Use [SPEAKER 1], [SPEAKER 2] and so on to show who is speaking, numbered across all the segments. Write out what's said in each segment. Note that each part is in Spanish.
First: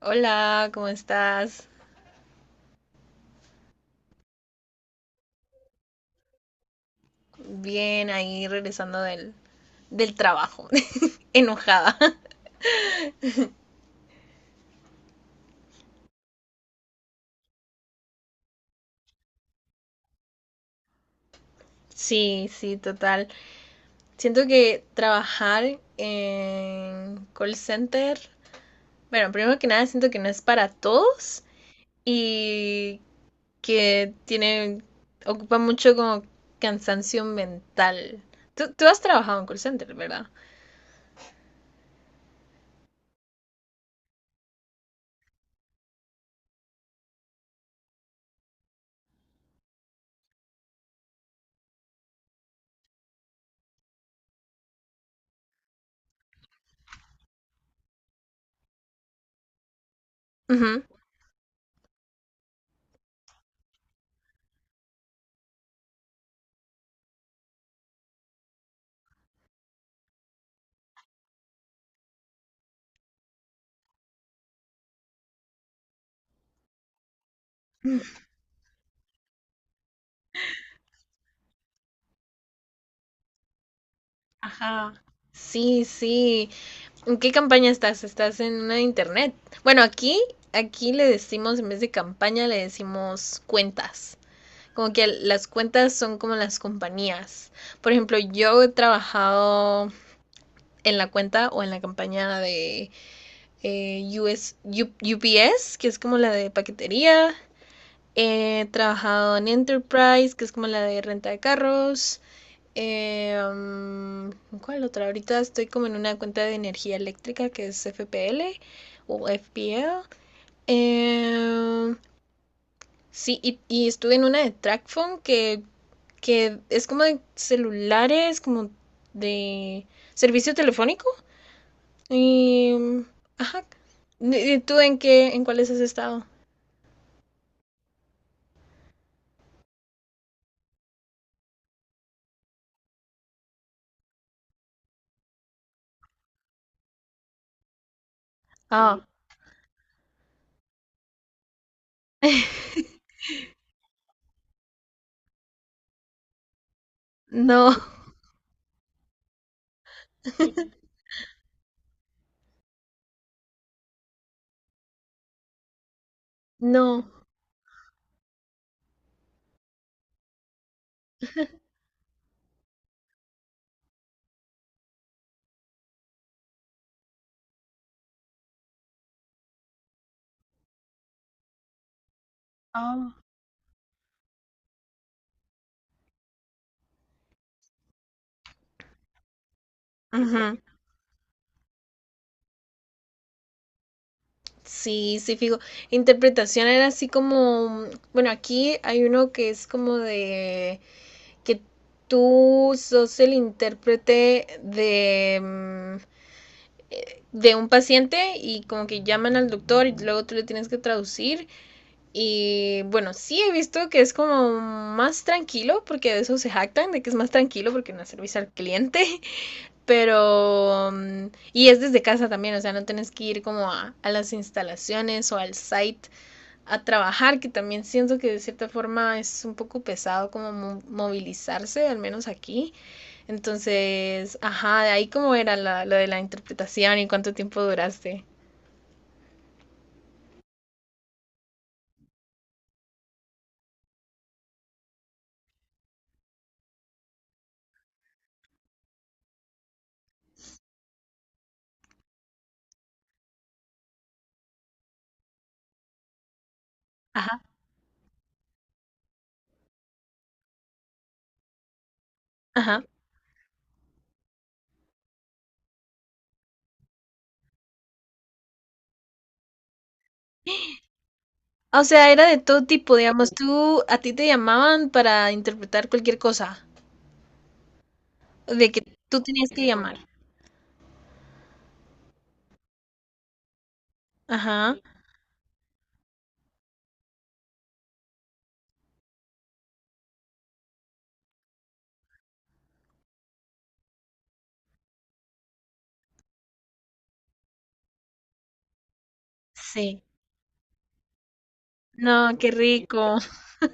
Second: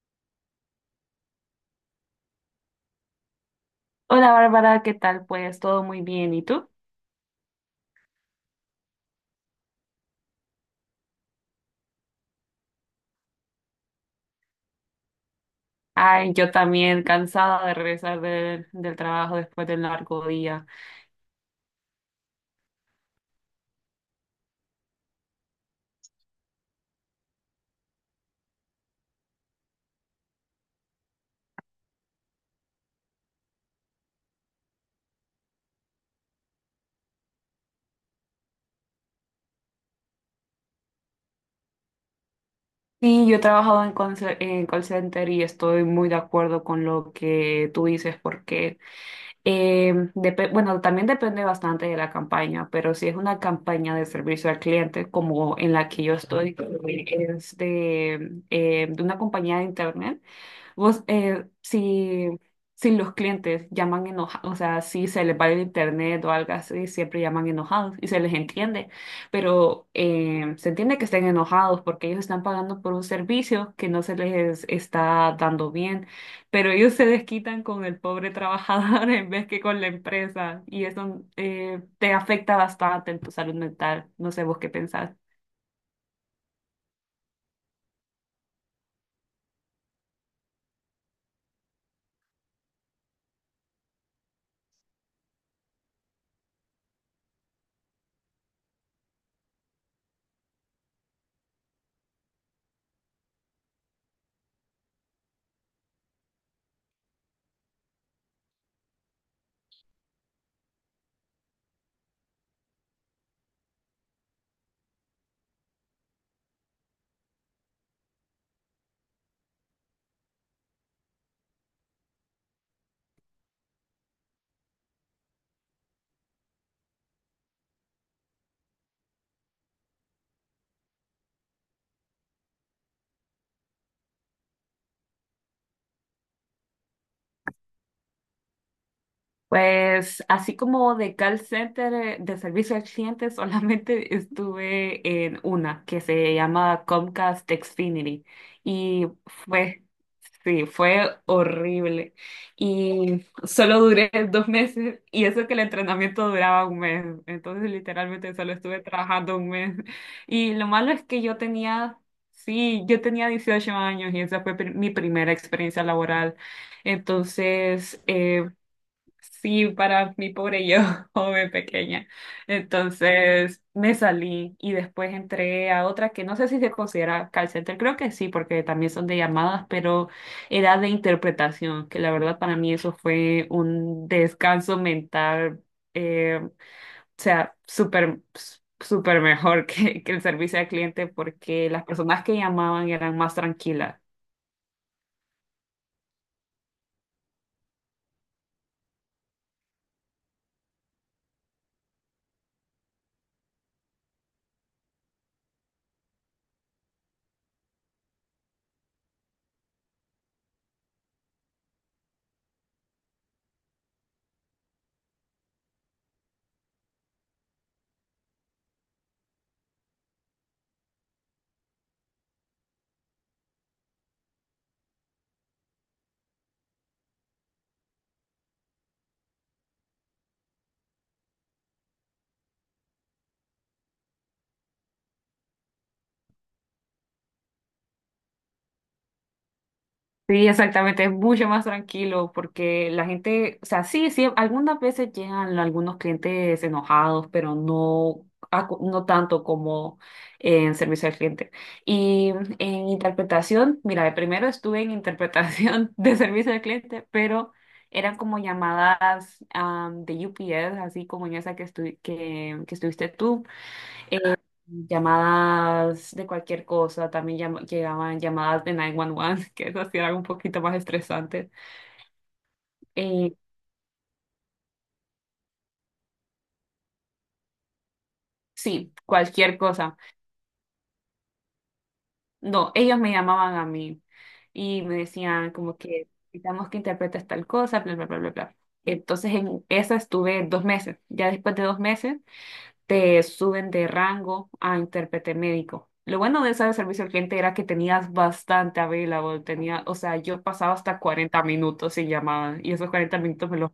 [SPEAKER 1] Hola, ¿cómo estás?
[SPEAKER 2] Hola Bárbara, ¿qué tal? Pues todo muy bien, ¿y tú?
[SPEAKER 1] Bien, ahí regresando del trabajo, enojada.
[SPEAKER 2] Ay, yo también cansada de regresar del trabajo después del largo día.
[SPEAKER 1] Sí, sí, total. Siento que trabajar en call center, bueno, primero que nada siento que no es para todos y que tiene, ocupa mucho como cansancio mental. Tú has trabajado en call center, ¿verdad?
[SPEAKER 2] Sí, yo he trabajado en, call center y estoy muy de acuerdo con lo que tú dices porque, bueno, también depende bastante de la campaña, pero si es una campaña de servicio al cliente como en la que yo estoy, que es de una compañía de internet.
[SPEAKER 1] Ujú.
[SPEAKER 2] Vos, si los clientes llaman enojados, o sea, si se les va el internet o algo así, siempre llaman enojados y se les entiende, pero se entiende que estén enojados porque ellos están pagando por un servicio que no se les está dando bien, pero ellos se desquitan con el pobre trabajador en vez que con la empresa y eso te afecta bastante en tu salud mental. No sé vos qué
[SPEAKER 1] Ajá.
[SPEAKER 2] pensás.
[SPEAKER 1] Sí, sí. ¿En qué campaña estás? ¿Estás en una de internet? Bueno, aquí le decimos, en vez de campaña, le decimos cuentas. Como que las cuentas son como las compañías. Por ejemplo, yo he trabajado en la cuenta o en la campaña de US, UPS, que es como la de paquetería. He trabajado en Enterprise, que es como la de renta de carros. Eh, um, ¿Cuál otra? Ahorita estoy como en una cuenta de energía eléctrica que es FPL o FPL. Eh, sí, y estuve en una de TrackPhone que es como de celulares, como de servicio telefónico. Y, mm, ajá. ¿Y tú en qué, en cuáles has estado?
[SPEAKER 2] Pues así como de call center, de servicio al cliente, solamente estuve en una que se llama Comcast Xfinity
[SPEAKER 1] Ah,
[SPEAKER 2] y fue, sí, fue horrible. Y solo duré 2 meses y eso que el entrenamiento duraba un mes. Entonces
[SPEAKER 1] no.
[SPEAKER 2] literalmente solo estuve trabajando un mes. Y lo malo es que yo tenía, sí, yo tenía 18 años y esa fue mi primera experiencia laboral.
[SPEAKER 1] No.
[SPEAKER 2] Entonces, sí, para mi pobre yo, joven pequeña. Entonces me salí y después entré a otra que no sé si se considera call center, creo que sí, porque también son de llamadas, pero era de interpretación, que la verdad para mí eso
[SPEAKER 1] Ah.
[SPEAKER 2] fue un descanso mental, o sea, súper mejor que el
[SPEAKER 1] Ujú.
[SPEAKER 2] servicio al cliente, porque las personas que llamaban eran más tranquilas.
[SPEAKER 1] Sí, sí, fijo. Interpretación era así como, bueno, aquí hay uno que es como de que tú sos el intérprete de, de un paciente y como que llaman al doctor y luego tú le tienes que traducir. Y bueno, sí he visto que es como más tranquilo, porque de eso se jactan, de que es más tranquilo porque no es servicio al cliente, pero... Y es desde casa también, o sea, no tienes que ir como a las instalaciones o al site a trabajar, que también siento que de cierta forma es un poco pesado como movilizarse, al menos aquí. Entonces, ajá, de ahí cómo era lo de la interpretación y cuánto tiempo duraste.
[SPEAKER 2] Sí, exactamente, es mucho más tranquilo porque la gente, o sea, sí, sí, algunas veces llegan algunos clientes enojados, pero no, no tanto como en servicio al cliente. Y en interpretación, mira, primero estuve en interpretación de servicio al cliente,
[SPEAKER 1] Ajá,
[SPEAKER 2] pero eran como llamadas de UPS, así como en esa que
[SPEAKER 1] ajá.
[SPEAKER 2] estuviste tú, llamadas de cualquier cosa, también llegaban llamadas de 911, que eso sí era un poquito más estresante.
[SPEAKER 1] O sea, era de todo tipo,
[SPEAKER 2] Eh,
[SPEAKER 1] digamos, tú, a ti te llamaban para interpretar cualquier cosa, de que
[SPEAKER 2] sí,
[SPEAKER 1] tú tenías
[SPEAKER 2] cualquier
[SPEAKER 1] que
[SPEAKER 2] cosa.
[SPEAKER 1] llamar.
[SPEAKER 2] No, ellos me llamaban a mí
[SPEAKER 1] Ajá,
[SPEAKER 2] y me decían como que necesitamos que interpretes tal cosa, bla, bla, bla, bla, bla. Entonces en esa estuve 2 meses. Ya después de 2 meses te suben de rango a intérprete médico. Lo bueno de esa de servicio al cliente era que tenías bastante available, tenía, o
[SPEAKER 1] sí.
[SPEAKER 2] sea, yo pasaba hasta 40 minutos sin
[SPEAKER 1] No, qué
[SPEAKER 2] llamada y esos 40
[SPEAKER 1] rico.
[SPEAKER 2] minutos me los...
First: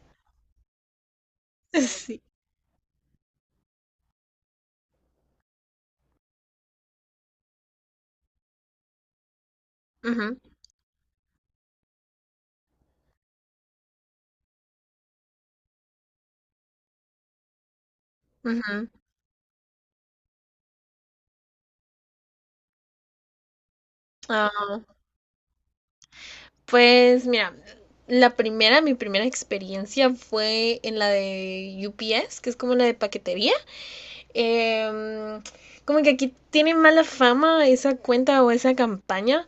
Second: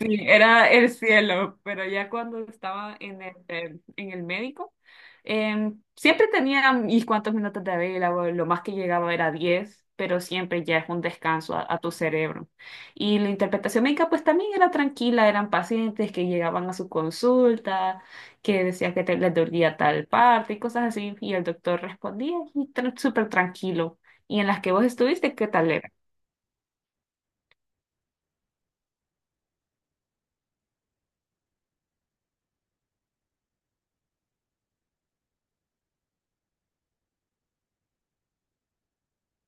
[SPEAKER 2] Sí, era el cielo, pero ya
[SPEAKER 1] Sí.
[SPEAKER 2] cuando estaba en el, en el médico, siempre tenía mis cuantos minutos de vela, o lo más que llegaba era 10, pero
[SPEAKER 1] Ajá,
[SPEAKER 2] siempre ya es un descanso a tu cerebro. Y la interpretación médica pues también era tranquila, eran pacientes que llegaban a su consulta, que decían que les dolía tal parte y cosas así, y el doctor respondía y súper tranquilo. ¿Y en
[SPEAKER 1] ajá.
[SPEAKER 2] las que vos estuviste, qué tal era?
[SPEAKER 1] Pues mira, mi primera experiencia fue en la de UPS, que es como la de paquetería. Em, Como que aquí tiene mala fama esa cuenta o esa campaña,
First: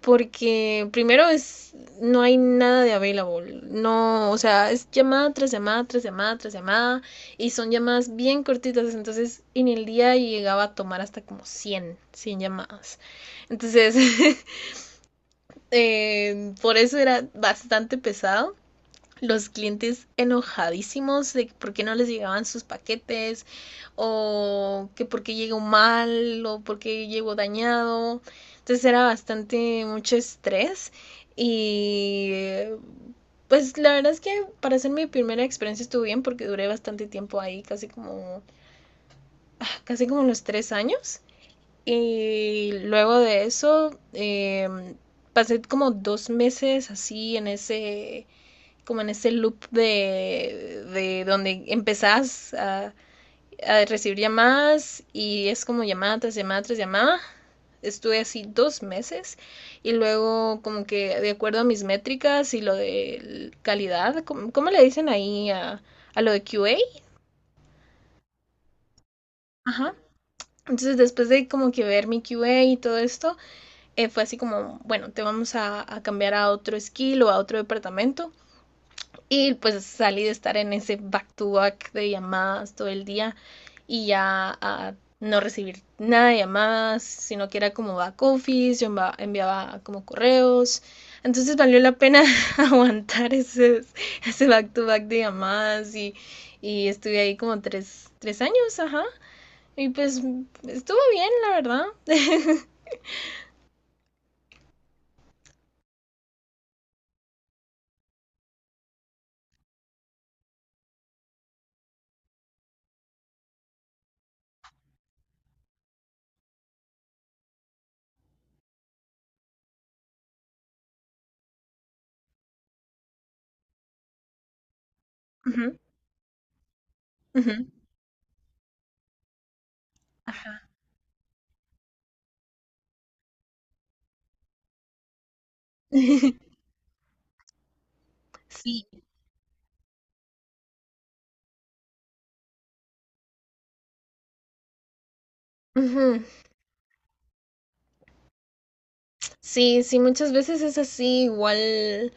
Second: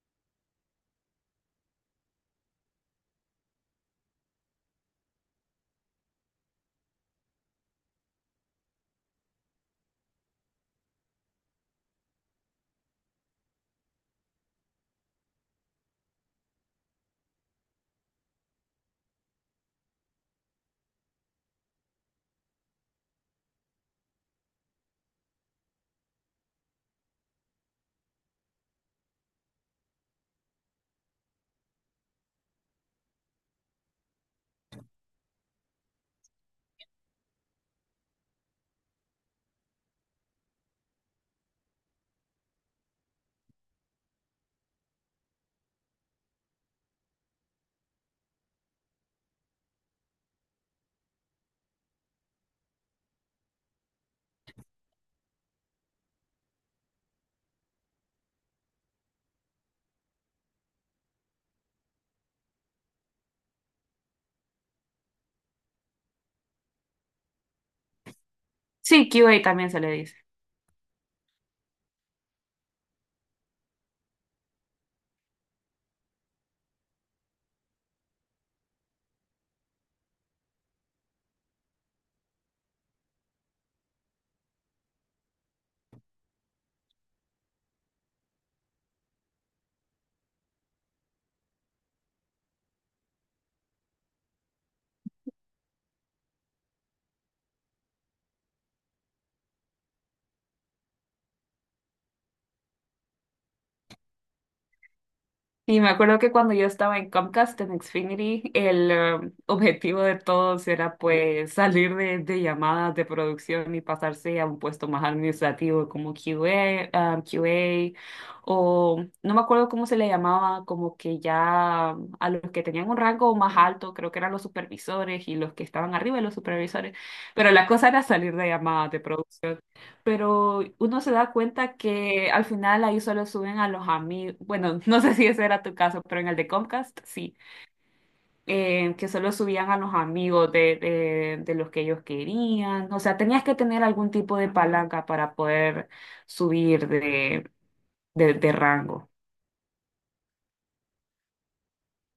[SPEAKER 1] porque primero es, no hay nada de available. No, o sea, es llamada tras llamada, tras llamada, tras llamada, y son llamadas bien cortitas. Entonces, en el día llegaba a tomar hasta como 100, 100 llamadas. Entonces, por eso era bastante pesado. Los clientes enojadísimos de por qué no les llegaban sus paquetes, o que por qué llegó mal, o por qué llegó dañado. Entonces era bastante mucho estrés y pues la verdad es que para ser mi primera experiencia estuvo bien porque duré bastante tiempo ahí, casi como los 3 años. Y luego de eso, pasé como 2 meses así en ese, como en ese loop de donde empezás a recibir llamadas y es como llamada tras llamada tras llamada. Estuve así 2 meses y luego como que de acuerdo a mis métricas y lo de calidad, ¿cómo le dicen ahí a lo de QA?
[SPEAKER 2] Sí, QA también se le
[SPEAKER 1] Ajá.
[SPEAKER 2] dice.
[SPEAKER 1] Entonces después de como que ver mi QA y todo esto, fue así como, bueno, te vamos a cambiar a otro skill o a otro departamento. Y pues salí de estar en ese back-to-back de llamadas todo el día y ya a no recibir nada de llamadas, sino que era como back office, yo enviaba, como correos. Entonces valió la pena aguantar ese back to back de llamadas y estuve ahí como tres años, ajá. Y pues estuvo bien, la verdad.
[SPEAKER 2] Y me acuerdo que cuando yo estaba en Comcast, en Xfinity, el objetivo de todos era pues salir de llamadas de producción y pasarse a un puesto más administrativo como QA, ah, QA, o no me acuerdo cómo se le llamaba, como que ya a los que tenían un rango más alto, creo que eran los supervisores y
[SPEAKER 1] Uh
[SPEAKER 2] los que
[SPEAKER 1] -huh,
[SPEAKER 2] estaban arriba de los supervisores,
[SPEAKER 1] uh
[SPEAKER 2] pero
[SPEAKER 1] -huh,
[SPEAKER 2] la cosa era salir de llamadas de producción, pero
[SPEAKER 1] ajá.
[SPEAKER 2] uno se da cuenta que al final ahí solo suben a los amigos, bueno, no sé si ese era tu caso, pero en el de Comcast sí,
[SPEAKER 1] Sí,
[SPEAKER 2] que solo subían a los amigos de los que ellos querían, o sea, tenías que tener algún tipo de palanca para poder
[SPEAKER 1] ujú.
[SPEAKER 2] subir de rango.
[SPEAKER 1] Sí, sí, muchas veces es así, igual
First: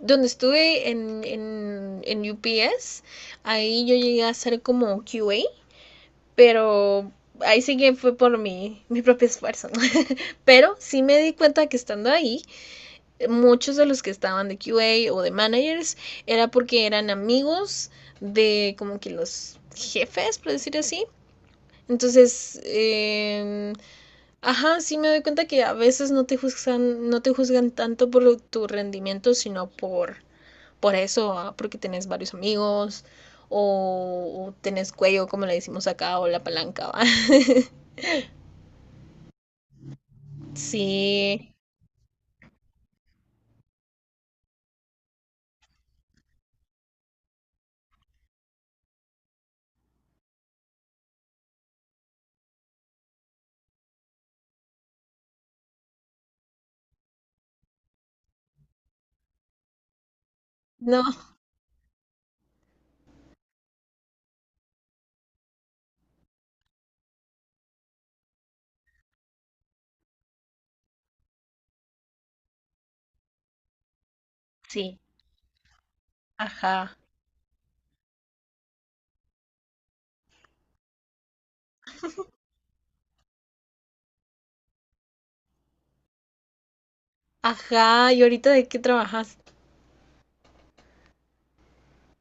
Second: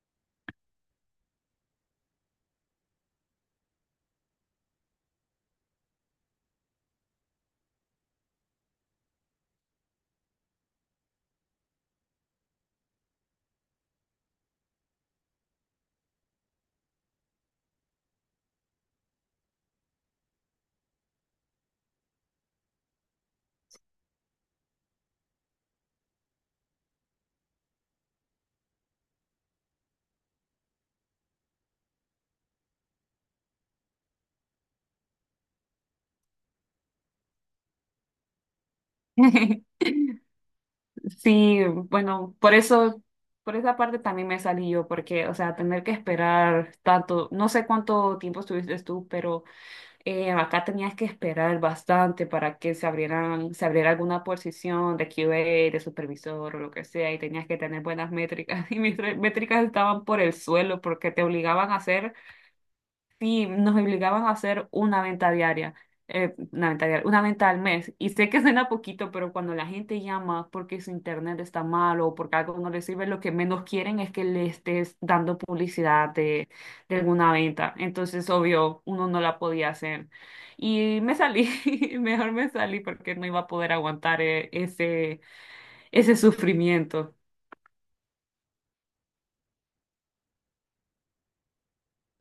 [SPEAKER 1] donde estuve en, UPS, ahí yo llegué a hacer como QA, pero ahí sí que fue por mi propio esfuerzo, ¿no? Pero sí me di cuenta que estando ahí, muchos de los que estaban de QA o de managers era porque eran amigos de como que los jefes, por decir así. Entonces, ajá, sí me doy cuenta que a veces no te juzgan, no te juzgan tanto por tu rendimiento, sino por eso, ah, porque tenés varios amigos o tenés cuello, como le decimos acá, o la palanca, ¿va? Sí,
[SPEAKER 2] Sí, bueno, por eso, por esa parte también me salí yo, porque, o sea, tener que esperar tanto, no sé cuánto tiempo estuviste tú, pero acá tenías que esperar bastante para que se abriera alguna posición de QA, de supervisor o lo que sea, y tenías que tener buenas métricas. Y mis métricas estaban por el suelo
[SPEAKER 1] no,
[SPEAKER 2] porque te obligaban a hacer. Sí, nos obligaban a hacer una venta diaria, una venta diaria, una venta al mes. Y sé que suena poquito, pero cuando la gente llama porque su internet está mal o porque algo no le sirve, lo que menos quieren es que le estés
[SPEAKER 1] sí,
[SPEAKER 2] dando publicidad de,
[SPEAKER 1] ajá,
[SPEAKER 2] alguna venta. Entonces, obvio, uno no la podía hacer. Y me salí, mejor me salí porque no iba a poder aguantar ese sufrimiento.
[SPEAKER 1] ajá, ¿y ahorita de qué trabajas?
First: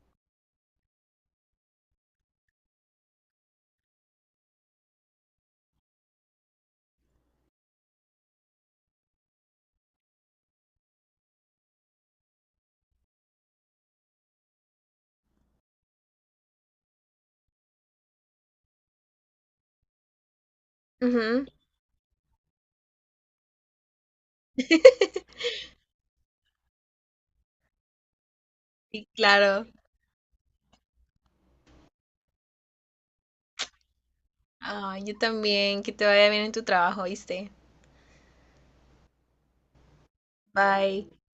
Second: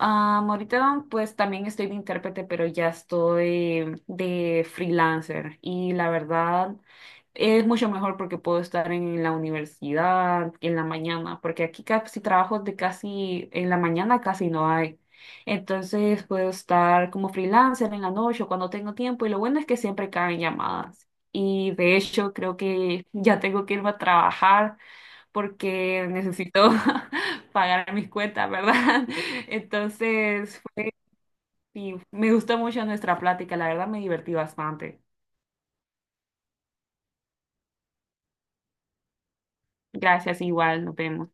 [SPEAKER 2] Ah, ahorita pues también estoy de intérprete, pero ya estoy de freelancer y la verdad es mucho mejor porque puedo estar en la universidad en la mañana, porque aquí casi trabajos de casi en la mañana casi no hay. Entonces puedo estar como freelancer en la noche o cuando tengo tiempo y lo bueno es que siempre caen llamadas.
[SPEAKER 1] Ujú,
[SPEAKER 2] Y de hecho creo que ya tengo que irme a trabajar porque necesito pagar mis cuentas, ¿verdad?
[SPEAKER 1] sí, claro.
[SPEAKER 2] Entonces, y me gustó mucho nuestra plática, la verdad me divertí
[SPEAKER 1] Ah,
[SPEAKER 2] bastante.
[SPEAKER 1] yo también, que te vaya bien en tu trabajo, ¿viste?
[SPEAKER 2] Gracias, igual, nos
[SPEAKER 1] Bye.
[SPEAKER 2] vemos.